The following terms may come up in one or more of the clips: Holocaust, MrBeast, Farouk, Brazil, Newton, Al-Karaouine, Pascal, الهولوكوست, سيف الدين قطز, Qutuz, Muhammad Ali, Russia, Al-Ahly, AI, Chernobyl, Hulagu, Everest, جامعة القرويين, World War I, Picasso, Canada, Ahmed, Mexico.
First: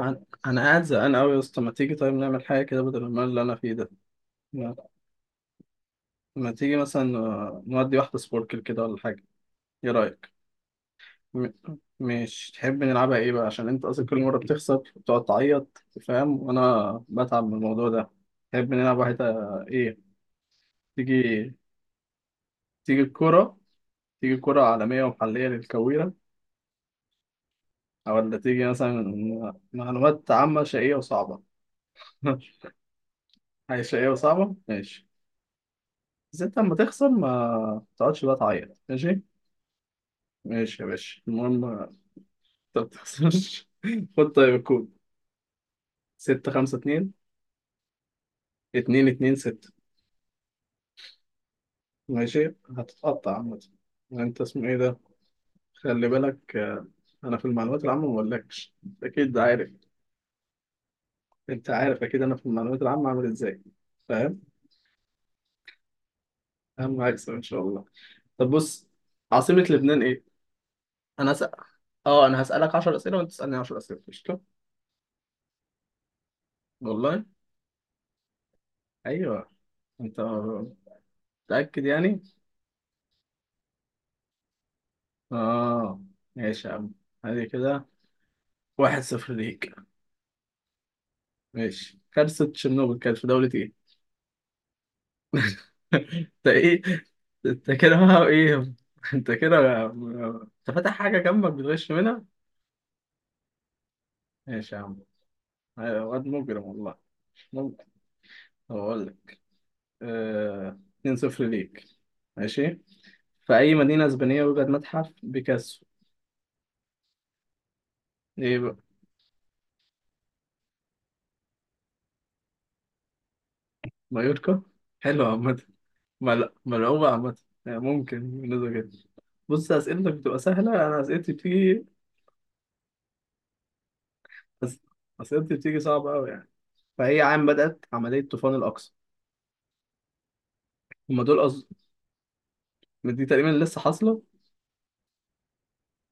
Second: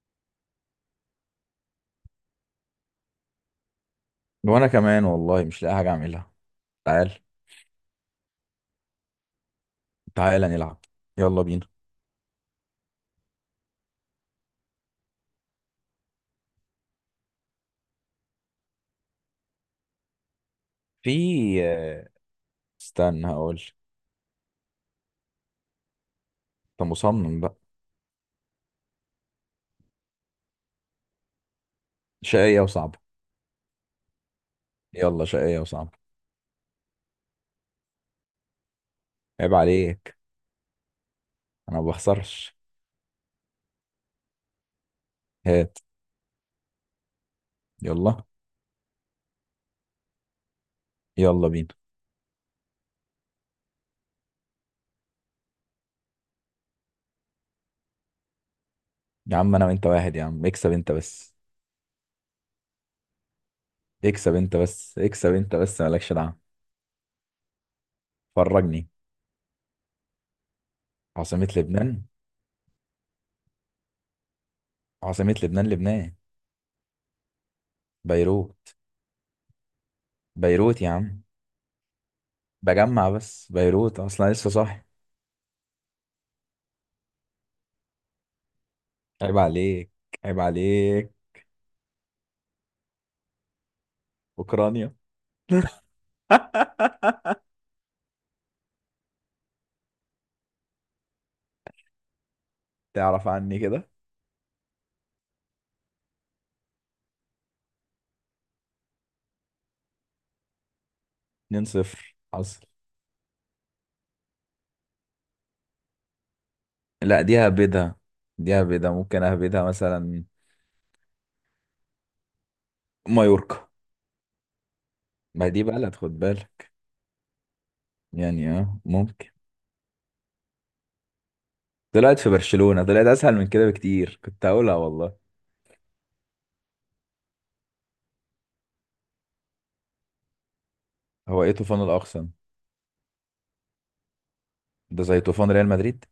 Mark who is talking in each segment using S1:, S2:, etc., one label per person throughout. S1: أنا قاعد زهقان أوي يا اسطى، ما تيجي طيب نعمل حاجة كده بدل المال اللي أنا فيه ده.
S2: وانا
S1: ما,
S2: كمان والله مش لاقي حاجه اعملها.
S1: ما تيجي مثلا
S2: تعال.
S1: نودي واحدة سبوركل كده ولا حاجة. إيه رأيك؟
S2: تعال نلعب. يلا
S1: م...
S2: بينا.
S1: مش تحب نلعبها إيه بقى عشان أنت أصلا كل مرة بتخسر بتقعد تعيط فاهم، وأنا بتعب من الموضوع ده. تحب نلعب واحدة؟ إيه؟
S2: في
S1: تيجي،
S2: آه،
S1: تيجي
S2: استنى
S1: الكورة،
S2: هقول.
S1: تيجي الكورة عالمية ومحلية للكويرة،
S2: انت مصمم بقى.
S1: أو ولا تيجي مثلا معلومات عامة شقية وصعبة.
S2: شقيه وصعبه.
S1: حاجة شقية وصعبة، ماشي.
S2: يلا شقيه وصعبه.
S1: بس أنت لما تخسر ما تقعدش بقى تعيط، ماشي.
S2: عيب عليك.
S1: ماشي يا باشا، المهم
S2: انا ما
S1: ما
S2: بخسرش.
S1: تخسرش. خد طيب الكود.
S2: هات.
S1: ستة خمسة اتنين،
S2: يلا.
S1: اتنين اتنين ستة.
S2: يلا بينا.
S1: ماشي، هتتقطع عامة. انت اسمه ايه ده؟ خلي بالك انا في المعلومات العامة ما بقولكش، اكيد
S2: يا
S1: ده
S2: عم انا
S1: عارف.
S2: وانت واحد، يا عم. اكسب انت بس،
S1: انت عارف اكيد انا في المعلومات العامة عامل ازاي؟
S2: اكسب
S1: فاهم،
S2: انت بس، اكسب انت بس، مالكش دعوه.
S1: اهم هكسب ان شاء الله. طب بص،
S2: فرجني.
S1: عاصمة لبنان ايه؟ انا
S2: عاصمه
S1: هسأل،
S2: لبنان.
S1: اه انا هسألك 10 اسئلة وانت تسألني 10 اسئلة، قشطة؟
S2: عاصمه لبنان، لبنان.
S1: والله؟
S2: بيروت.
S1: ايوه. انت
S2: بيروت يا عم،
S1: متأكد يعني؟
S2: بجمع بس. بيروت اصلا لسه صاحي.
S1: اه، ماشي يا عم. هذه كده، واحد صفر
S2: عيب
S1: ليك.
S2: عليك. عيب عليك.
S1: ماشي، كارثة تشيرنوبل كانت في دولة ايه؟
S2: اوكرانيا.
S1: انت ايه؟ انت كده بقى ايه؟ انت فاتح حاجة جنبك بتغش منها؟
S2: تعرف عني كده.
S1: ماشي يا عم. أيوة، واد مجرم والله. ممكن. طب أقول لك، آه... 2-0
S2: 2
S1: ليك.
S2: 0 حصل.
S1: ماشي، في أي مدينة إسبانية يوجد متحف بيكاسو؟
S2: لا دي هبدها، دي
S1: إيه بقى؟
S2: هبدها ممكن اهبدها مثلا. مايوركا.
S1: مايوركا؟ حلو
S2: ما
S1: عامة.
S2: دي بلد، خد بالك.
S1: ملعوبة عامة، يعني ممكن
S2: يعني
S1: بالنسبة
S2: اه
S1: كده.
S2: ممكن.
S1: بص، أسئلتك بتبقى سهلة، أنا أسئلتي بتيجي،
S2: طلعت في برشلونة، طلعت اسهل من كده بكتير. كنت هقولها
S1: أس...
S2: والله.
S1: أسئلتي بتيجي صعبة أوي يعني. فهي عام بدأت عملية طوفان الأقصى؟ هما دول
S2: هو ايه
S1: قصدي،
S2: طوفان الاقصم؟
S1: دي تقريبا لسه حاصلة.
S2: ده زي طوفان ريال مدريد.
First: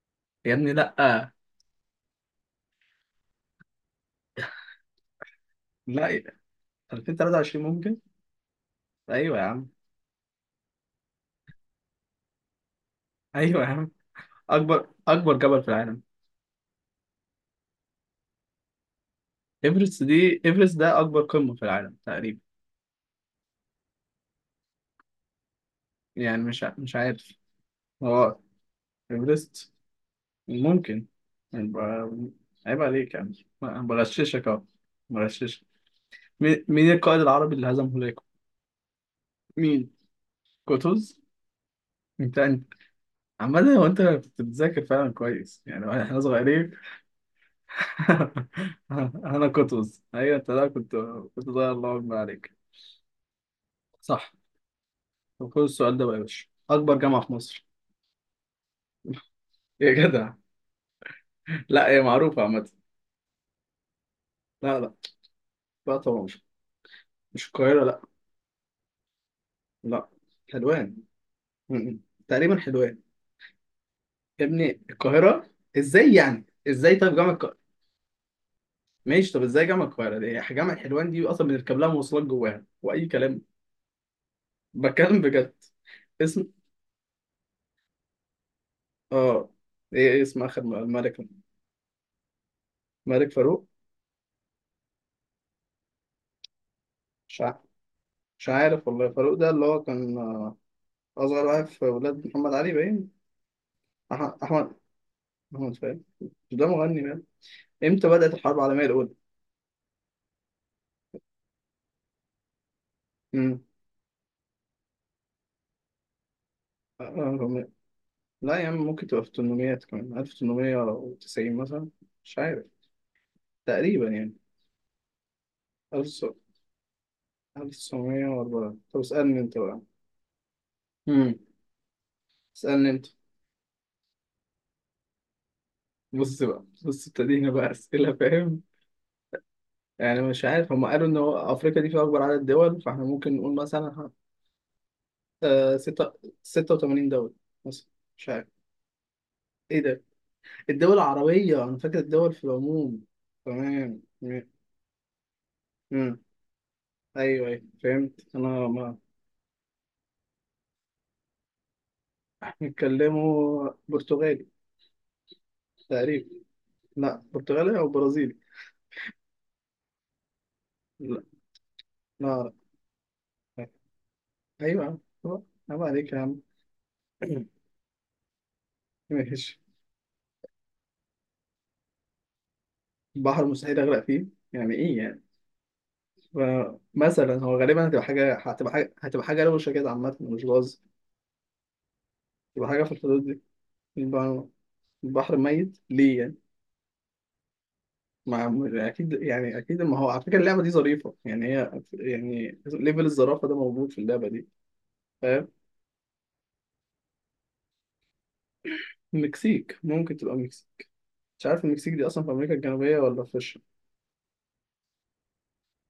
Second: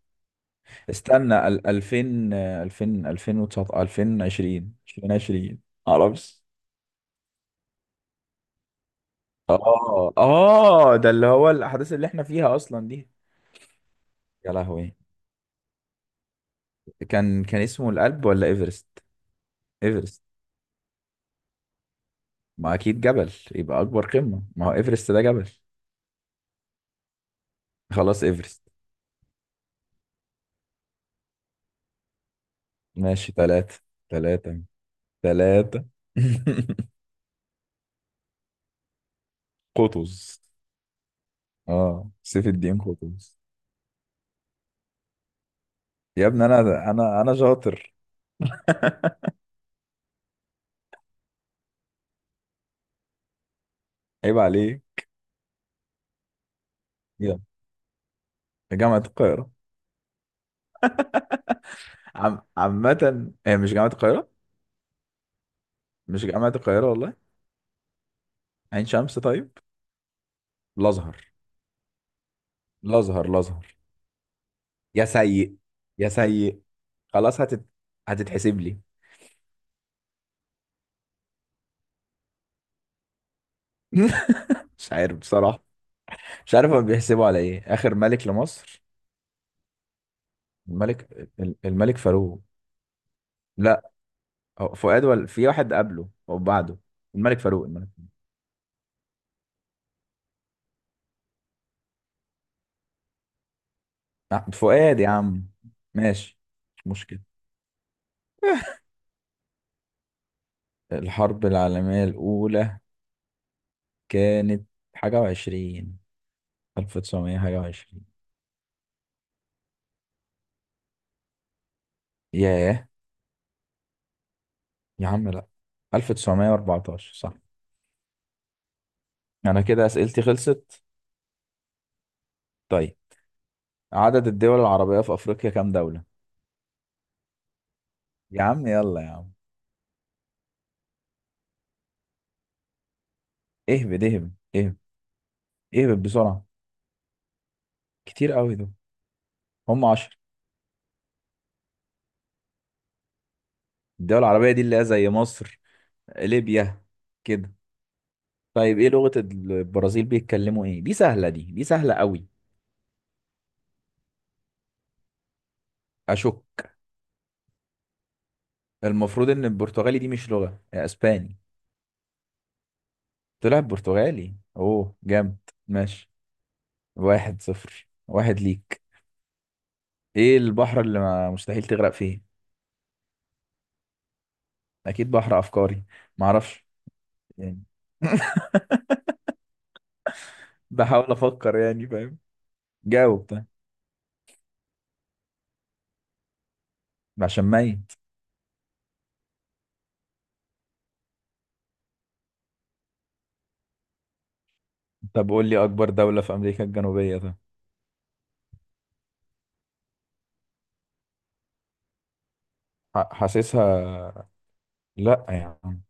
S1: يا ابني لأ.
S2: استنى 2000، 2000، 2019، 2020، 2020.
S1: لا.
S2: معرفش.
S1: 2023 ممكن. أيوة يا عم.
S2: اه اه، ده اللي هو الاحداث اللي احنا فيها اصلا دي.
S1: أيوة يا عم.
S2: يا
S1: أكبر
S2: لهوي.
S1: أكبر جبل في العالم؟
S2: كان اسمه الألب ولا ايفرست؟
S1: إيفرست،
S2: ايفرست.
S1: دي إيفرست ده أكبر قمة في العالم تقريبا.
S2: ما اكيد جبل يبقى اكبر قمة، ما هو ايفرست ده جبل.
S1: يعني مش عارف،
S2: خلاص
S1: هو
S2: ايفرست.
S1: إيفرست، ممكن، يبقى عيب عليك
S2: ماشي.
S1: يعني
S2: ثلاثة.
S1: أنا بغششك أهو،
S2: ثلاثة.
S1: بغششك.
S2: ثلاثة.
S1: مين مين القائد العربي اللي هزم هولاكو؟ مين؟
S2: قطز.
S1: قطز؟
S2: اه
S1: انت
S2: سيف
S1: انت
S2: الدين قطز.
S1: عمال هو، انت كنت بتذاكر فعلا كويس يعني احنا
S2: يا ابني انا،
S1: صغيرين.
S2: انا شاطر.
S1: انا قطز، ايوه انت ده كنت، كنت ضايع، الله اكبر عليك. صح.
S2: عيب عليك.
S1: طب خد السؤال ده بقى يا باشا، اكبر جامعه في
S2: يلا.
S1: مصر.
S2: جامعة القاهرة.
S1: يا جدع، لا هي معروفه عامه.
S2: عامة، هي مش جامعة القاهرة؟
S1: لا لا. لا طبعا
S2: مش
S1: مش،
S2: جامعة القاهرة والله.
S1: مش القاهره لا.
S2: عين شمس طيب.
S1: لا حلوان.
S2: الأزهر.
S1: م- م. تقريبا حلوان.
S2: الأزهر. الأزهر.
S1: يا ابني
S2: يا
S1: القاهره؟
S2: سيء. يا
S1: ازاي يعني؟
S2: سيء.
S1: ازاي طيب جامعه
S2: خلاص
S1: القاهره؟
S2: هتتحسب لي.
S1: ماشي طب ازاي جامعه القاهره، دي جامعه حلوان دي اصلا بنركب لها مواصلات جواها واي كلام.
S2: مش عارف
S1: بتكلم بجد.
S2: بصراحة.
S1: اسم،
S2: مش عارف هم بيحسبوا على ايه. اخر ملك لمصر.
S1: اه ايه، إيه اسم اخر
S2: الملك
S1: الملك؟
S2: الملك فاروق.
S1: الملك فاروق؟
S2: لا، هو فؤاد ولا في واحد قبله او بعده؟ الملك
S1: مش عارف.
S2: فاروق. الملك.
S1: مش عارف والله، فاروق ده اللي هو كان أصغر واحد في ولاد محمد علي باين.
S2: آه،
S1: أحمد
S2: فؤاد يا عم.
S1: أحمد، فاهم. مش
S2: ماشي.
S1: ده
S2: مش
S1: مغني باين.
S2: مشكلة.
S1: إمتى بدأت الحرب العالمية الأولى؟
S2: الحرب العالمية الأولى
S1: امم
S2: كانت حاجة وعشرين، ألف
S1: آه،
S2: تسعمية حاجة
S1: آه،
S2: وعشرين.
S1: لا يا عم، ممكن تبقى في التمنميات كمان، 1890 مثلا. مش عارف،
S2: ياه.
S1: تقريبا يعني.
S2: يا عم لأ، 1914 صح.
S1: 1904. طب اسألني أنت
S2: أنا
S1: بقى.
S2: كده أسئلتي خلصت.
S1: امم اسألني
S2: طيب،
S1: أنت.
S2: عدد الدول العربية في أفريقيا كام دولة؟
S1: بص بقى، بص ابتدينا بقى أسئلة
S2: يا
S1: فاهم،
S2: عم يلا يا عم.
S1: يعني مش عارف. هم قالوا إن هو أفريقيا دي فيها أكبر عدد دول، فإحنا ممكن نقول
S2: اهبد
S1: مثلا
S2: اهبد اهبد. ايه بقى
S1: ستة،
S2: بسرعة.
S1: ستة وتمانين دولة مثلا. مش
S2: كتير
S1: عارف.
S2: قوي دول.
S1: ايه
S2: هم
S1: ده؟
S2: عشر.
S1: الدول العربية، أنا فاكر الدول في العموم. تمام،
S2: الدول
S1: تمام.
S2: العربية دي اللي هي زي مصر،
S1: مم.
S2: ليبيا،
S1: أيوه
S2: كده.
S1: أيوه فهمت أنا،
S2: طيب ايه
S1: ما.
S2: لغة البرازيل، بيتكلموا ايه؟ دي سهلة، دي سهلة قوي.
S1: بيتكلموا برتغالي تقريبا.
S2: اشك.
S1: لا برتغالي أو برازيلي.
S2: المفروض ان البرتغالي دي مش لغة، يا
S1: لا،
S2: اسباني.
S1: لا أعرف.
S2: طلع برتغالي.
S1: أيوه يا
S2: اوه
S1: عم.
S2: جامد.
S1: طبعا. عيب
S2: ماشي.
S1: عليك يا عم.
S2: واحد صفر واحد ليك.
S1: ماشي.
S2: ايه البحر اللي ما مستحيل تغرق فيه؟
S1: بحر مستحيل أغرق فيه؟ يعني إيه
S2: اكيد
S1: يعني؟
S2: بحر افكاري.
S1: ف-
S2: معرفش
S1: مثلا هو
S2: يعني.
S1: غالبا هتبقى حاجة، هتبقى حاجة، هتبقى حاجة روشة كده عامة مش باظ،
S2: بحاول افكر، يعني فاهم.
S1: تبقى حاجة في الحدود
S2: جاوب
S1: دي.
S2: طيب.
S1: البحر، البحر ميت ليه يعني؟
S2: عشان ميت.
S1: ما اكيد يعني، اكيد ما هو. على فكره اللعبه دي ظريفه يعني، هي يعني ليفل الظرافه ده موجود في اللعبه دي.
S2: طب قول
S1: فاهم.
S2: لي اكبر دولة في امريكا الجنوبية طيب.
S1: المكسيك، ممكن تبقى المكسيك، مش عارف المكسيك دي اصلا في امريكا الجنوبيه ولا في
S2: حاسسها. لا يا عم.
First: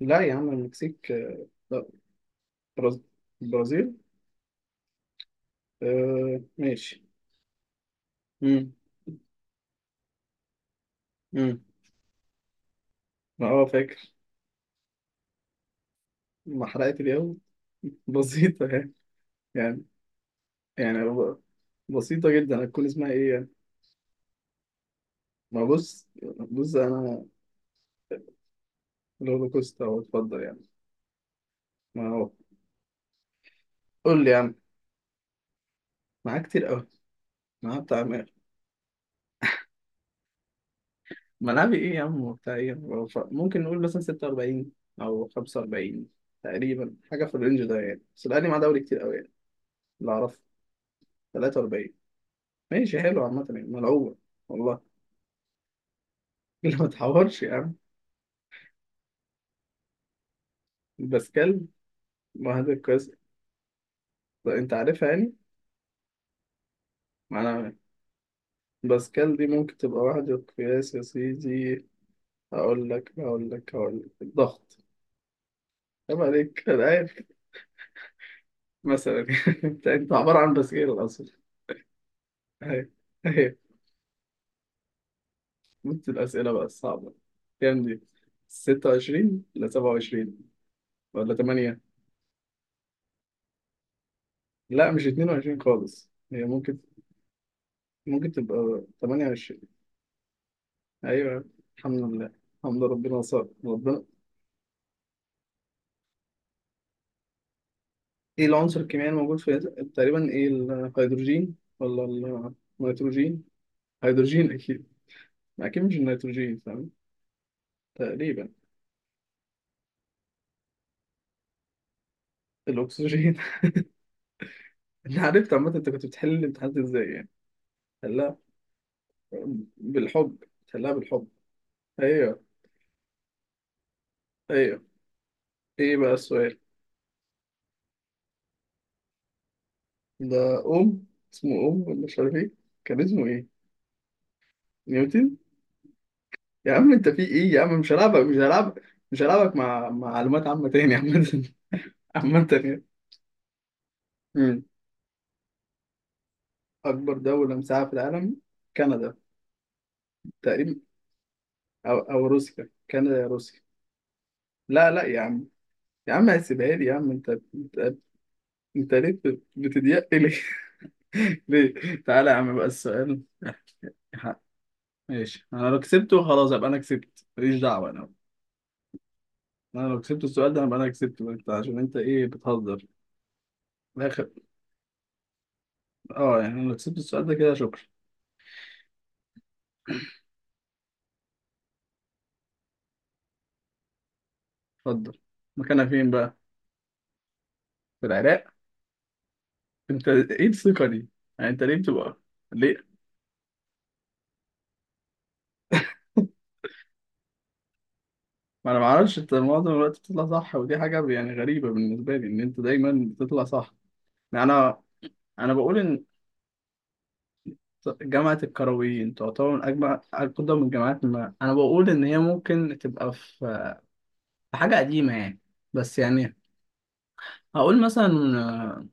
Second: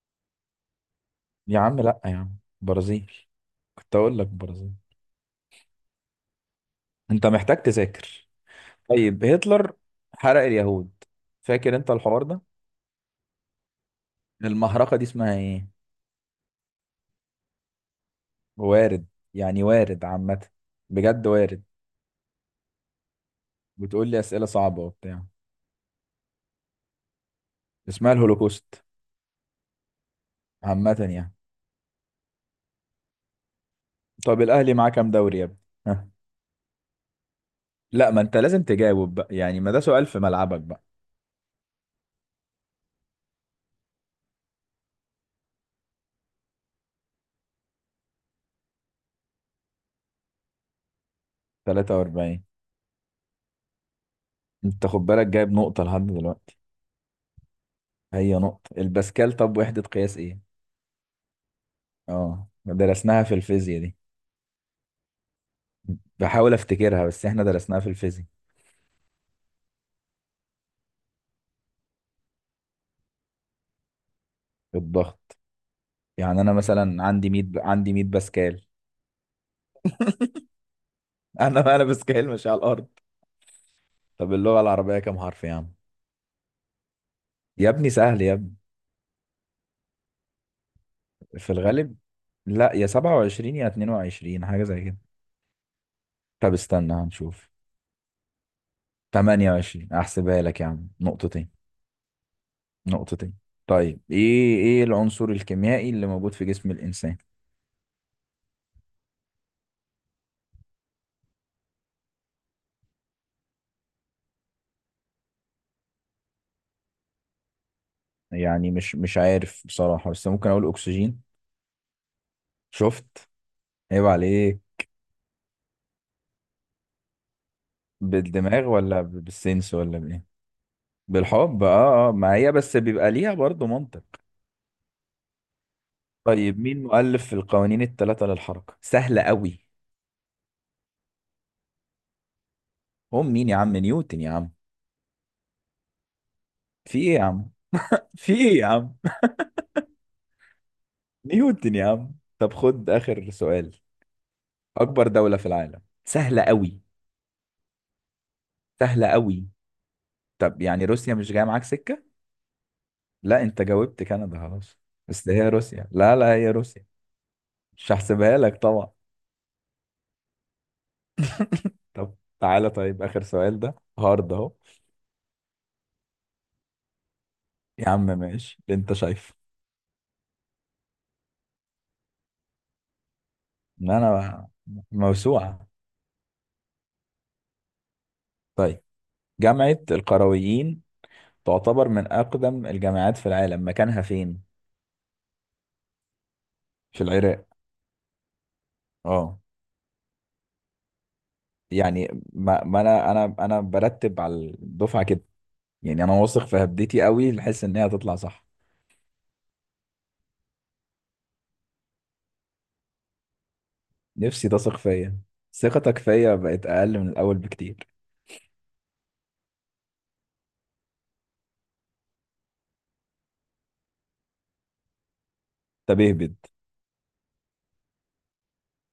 S1: لا يا عم المكسيك
S2: يا عم
S1: لا.
S2: لا يا عم،
S1: برز...
S2: برازيل.
S1: البرازيل.
S2: كنت اقول لك برازيل.
S1: آه ماشي.
S2: انت محتاج تذاكر.
S1: امم
S2: طيب. هتلر حرق اليهود،
S1: امم
S2: فاكر انت الحوار ده.
S1: ما هو فاكر.
S2: المهرجة دي اسمها ايه؟
S1: ما حرقت اليوم. بسيطه يعني،
S2: وارد. يعني
S1: يعني،
S2: وارد عامة.
S1: يعني
S2: بجد
S1: هو
S2: وارد.
S1: بسيطه جدا، هتكون اسمها ايه يعني؟
S2: بتقول لي اسئلة صعبة وبتاع.
S1: ما بص، بص انا.
S2: اسمها الهولوكوست.
S1: الهولوكوست، اهو اتفضل يعني.
S2: عامة يعني.
S1: ما هو، قول لي يا
S2: طب
S1: عم.
S2: الاهلي معاه كام دوري يا ابني؟ ها؟
S1: معاك كتير، ما هو بتاع
S2: لا، ما انت لازم تجاوب بقى يعني، ما ده سؤال في ملعبك بقى.
S1: ملعبي ايه يا عم وبتاع ايه هو ممكن نقول مثلا 46 او 45 تقريبا، حاجه في الرينج ده يعني، بس الاهلي معاه دوري كتير قوي يعني. اللي اعرفه 43.
S2: 43.
S1: ماشي حلو عامه يعني، ملعوبه والله.
S2: انت خد بالك، جايب نقطة لحد دلوقتي.
S1: اللي ما تحورش يا عم.
S2: هي نقطة الباسكال. طب وحدة قياس ايه؟
S1: باسكال،
S2: اه
S1: واحد القياس.
S2: درسناها في الفيزياء دي.
S1: طب انت عارفها يعني؟
S2: بحاول افتكرها، بس
S1: ما
S2: احنا
S1: انا
S2: درسناها في الفيزياء.
S1: باسكال دي ممكن تبقى واحد القياس يا سيدي. هقول لك، هقول لك، هقول لك الضغط.
S2: الضغط.
S1: عيب
S2: يعني انا
S1: عليك، انا
S2: مثلا
S1: عارف.
S2: عندي 100، عندي 100 باسكال.
S1: مثلا. انت عباره عن باسكال اصلا.
S2: انا، باسكال مش على الارض.
S1: أيوة. أيوه.
S2: طب اللغة العربية كام حرف يا عم؟
S1: نفس الأسئلة بقى الصعبة.
S2: يا
S1: كام
S2: ابني
S1: دي؟
S2: سهل يا ابني.
S1: 26 ولا 27 ولا
S2: في
S1: 8.
S2: الغالب لا، يا 27 يا 22، حاجة زي
S1: لا
S2: كده.
S1: مش 22 خالص، هي
S2: طب
S1: ممكن،
S2: استنى هنشوف.
S1: ممكن تبقى 28.
S2: 28. احسبها لك يا عم،
S1: أيوة،
S2: نقطتين.
S1: الحمد لله، الحمد لله، ربنا
S2: نقطتين.
S1: صار
S2: طيب،
S1: ربنا.
S2: ايه العنصر الكيميائي اللي موجود في جسم الانسان؟
S1: إيه العنصر الكيميائي الموجود في؟ تقريبا إيه، الهيدروجين ولا النيتروجين؟ هيدروجين أكيد، أكيد مش النيتروجين، فاهم، تقريبا.
S2: يعني مش عارف بصراحة، بس ممكن أقول أكسجين. شفت؟
S1: الأكسجين؟
S2: عيب عليه.
S1: أنا عرفت عامة أنت كنت بتحل الامتحانات إزاي يعني. حلها
S2: بالدماغ ولا بالسنس ولا بإيه؟
S1: بالحب. حلها بالحب.
S2: بالحب. اه اه، ما
S1: أيوه.
S2: هي بس بيبقى ليها برضه منطق.
S1: ايوه. ايه بقى السؤال؟
S2: طيب مين مؤلف القوانين الثلاثة للحركة؟ سهلة قوي.
S1: ده، أم، اسمه أم ولا مش عارف إيه؟ كان اسمه
S2: هم
S1: إيه؟
S2: مين يا عم؟ نيوتن يا عم.
S1: نيوتن، يا عم
S2: في
S1: أنت
S2: ايه
S1: في
S2: يا عم؟
S1: إيه يا عم، مش هلعبك،
S2: في
S1: مش
S2: ايه يا
S1: هلعبك،
S2: عم؟
S1: مش هلعبك مع معلومات عامة تاني عامة.
S2: نيوتن يا عم.
S1: عامة
S2: طب
S1: يعني.
S2: خد آخر سؤال.
S1: مم.
S2: أكبر دولة في العالم. سهلة قوي.
S1: أكبر دولة مساحة في العالم،
S2: سهلة
S1: كندا.
S2: قوي. طب
S1: تقريبا،
S2: يعني روسيا مش جاية معاك
S1: أو،
S2: سكة؟
S1: أو روسيا، كندا يا
S2: لا،
S1: روسيا.
S2: انت جاوبت كندا خلاص.
S1: لا لا يا
S2: بس
S1: عم،
S2: هي روسيا.
S1: يا
S2: لا
S1: عم
S2: لا، هي
S1: هسيبها لي
S2: روسيا.
S1: يا عم. أنت
S2: مش
S1: أنت,
S2: هحسبها لك طبعا.
S1: انت ليه بتضيق لي؟ ليه؟
S2: طب
S1: تعالى يا عم بقى
S2: تعالى طيب،
S1: السؤال.
S2: آخر سؤال ده هارد أهو.
S1: ماشي، أنا لو كسبته خلاص أبقى أنا كسبت، ماليش
S2: يا
S1: دعوة.
S2: عم
S1: أنا
S2: ماشي اللي أنت شايفه،
S1: انا لو كسبت السؤال ده هبقى انا كسبت بقى، انت عشان انت ايه، بتهزر
S2: إن
S1: الاخر؟
S2: أنا موسوعة.
S1: اه يعني انا لو كسبت السؤال ده كده، شكرا.
S2: طيب، جامعة القرويين تعتبر من أقدم الجامعات في العالم، مكانها فين؟
S1: اتفضل. مكانها فين بقى؟
S2: في العراق.
S1: في العراق؟
S2: اه.
S1: انت ايه الثقة دي يعني، انت ليه
S2: يعني
S1: بتبقى،
S2: ما
S1: ليه؟
S2: أنا، أنا برتب على الدفعة كده. يعني أنا واثق في هبدتي قوي، لحس إن هي هتطلع صح.
S1: ما انا معرفش، انت معظم الوقت بتطلع صح، ودي حاجة يعني غريبة بالنسبة لي ان انت دايما بتطلع صح. يعني
S2: نفسي تثق
S1: انا،
S2: فيا.
S1: انا بقول
S2: ثقتك
S1: ان
S2: فيا بقت أقل من الأول بكتير.
S1: جامعة الكرويين تعتبر من أجمع أقدم الجامعات، ما أنا بقول إن هي ممكن تبقى في، في حاجة قديمة يعني، بس
S2: طب
S1: يعني
S2: اهبد.
S1: هقول مثلا آه،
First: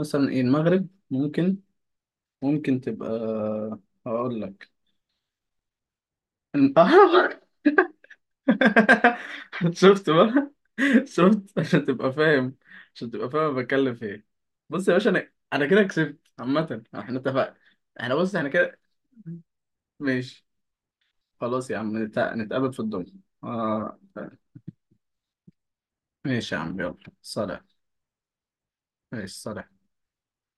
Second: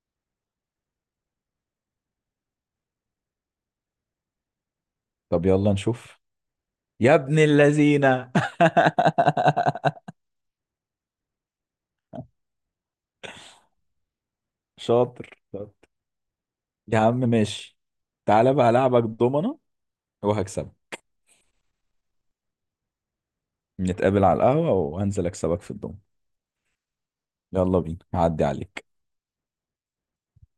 S1: مثلا ايه، المغرب ممكن، ممكن تبقى، هقول لك.
S2: طب يلا نشوف. يا ابن اللذينة.
S1: شفت بقى، شفت عشان تبقى فاهم، عشان تبقى فاهم أنا بتكلم في ايه. بص يا باشا،
S2: شاطر
S1: انا كده
S2: شاطر
S1: كسبت عامة،
S2: يا عم.
S1: احنا اتفقنا.
S2: ماشي.
S1: احنا بص احنا
S2: تعالى بقى
S1: كده،
S2: هلعبك ضمنة
S1: ماشي.
S2: وهكسبك.
S1: خلاص يا عم نتقابل في الدنيا. آه.
S2: نتقابل على القهوة وهنزل اكسبك في الضمنة.
S1: ماشي يا عم يلا سلام.
S2: يلا بينا، هعدي عليك.
S1: ماشي سلام.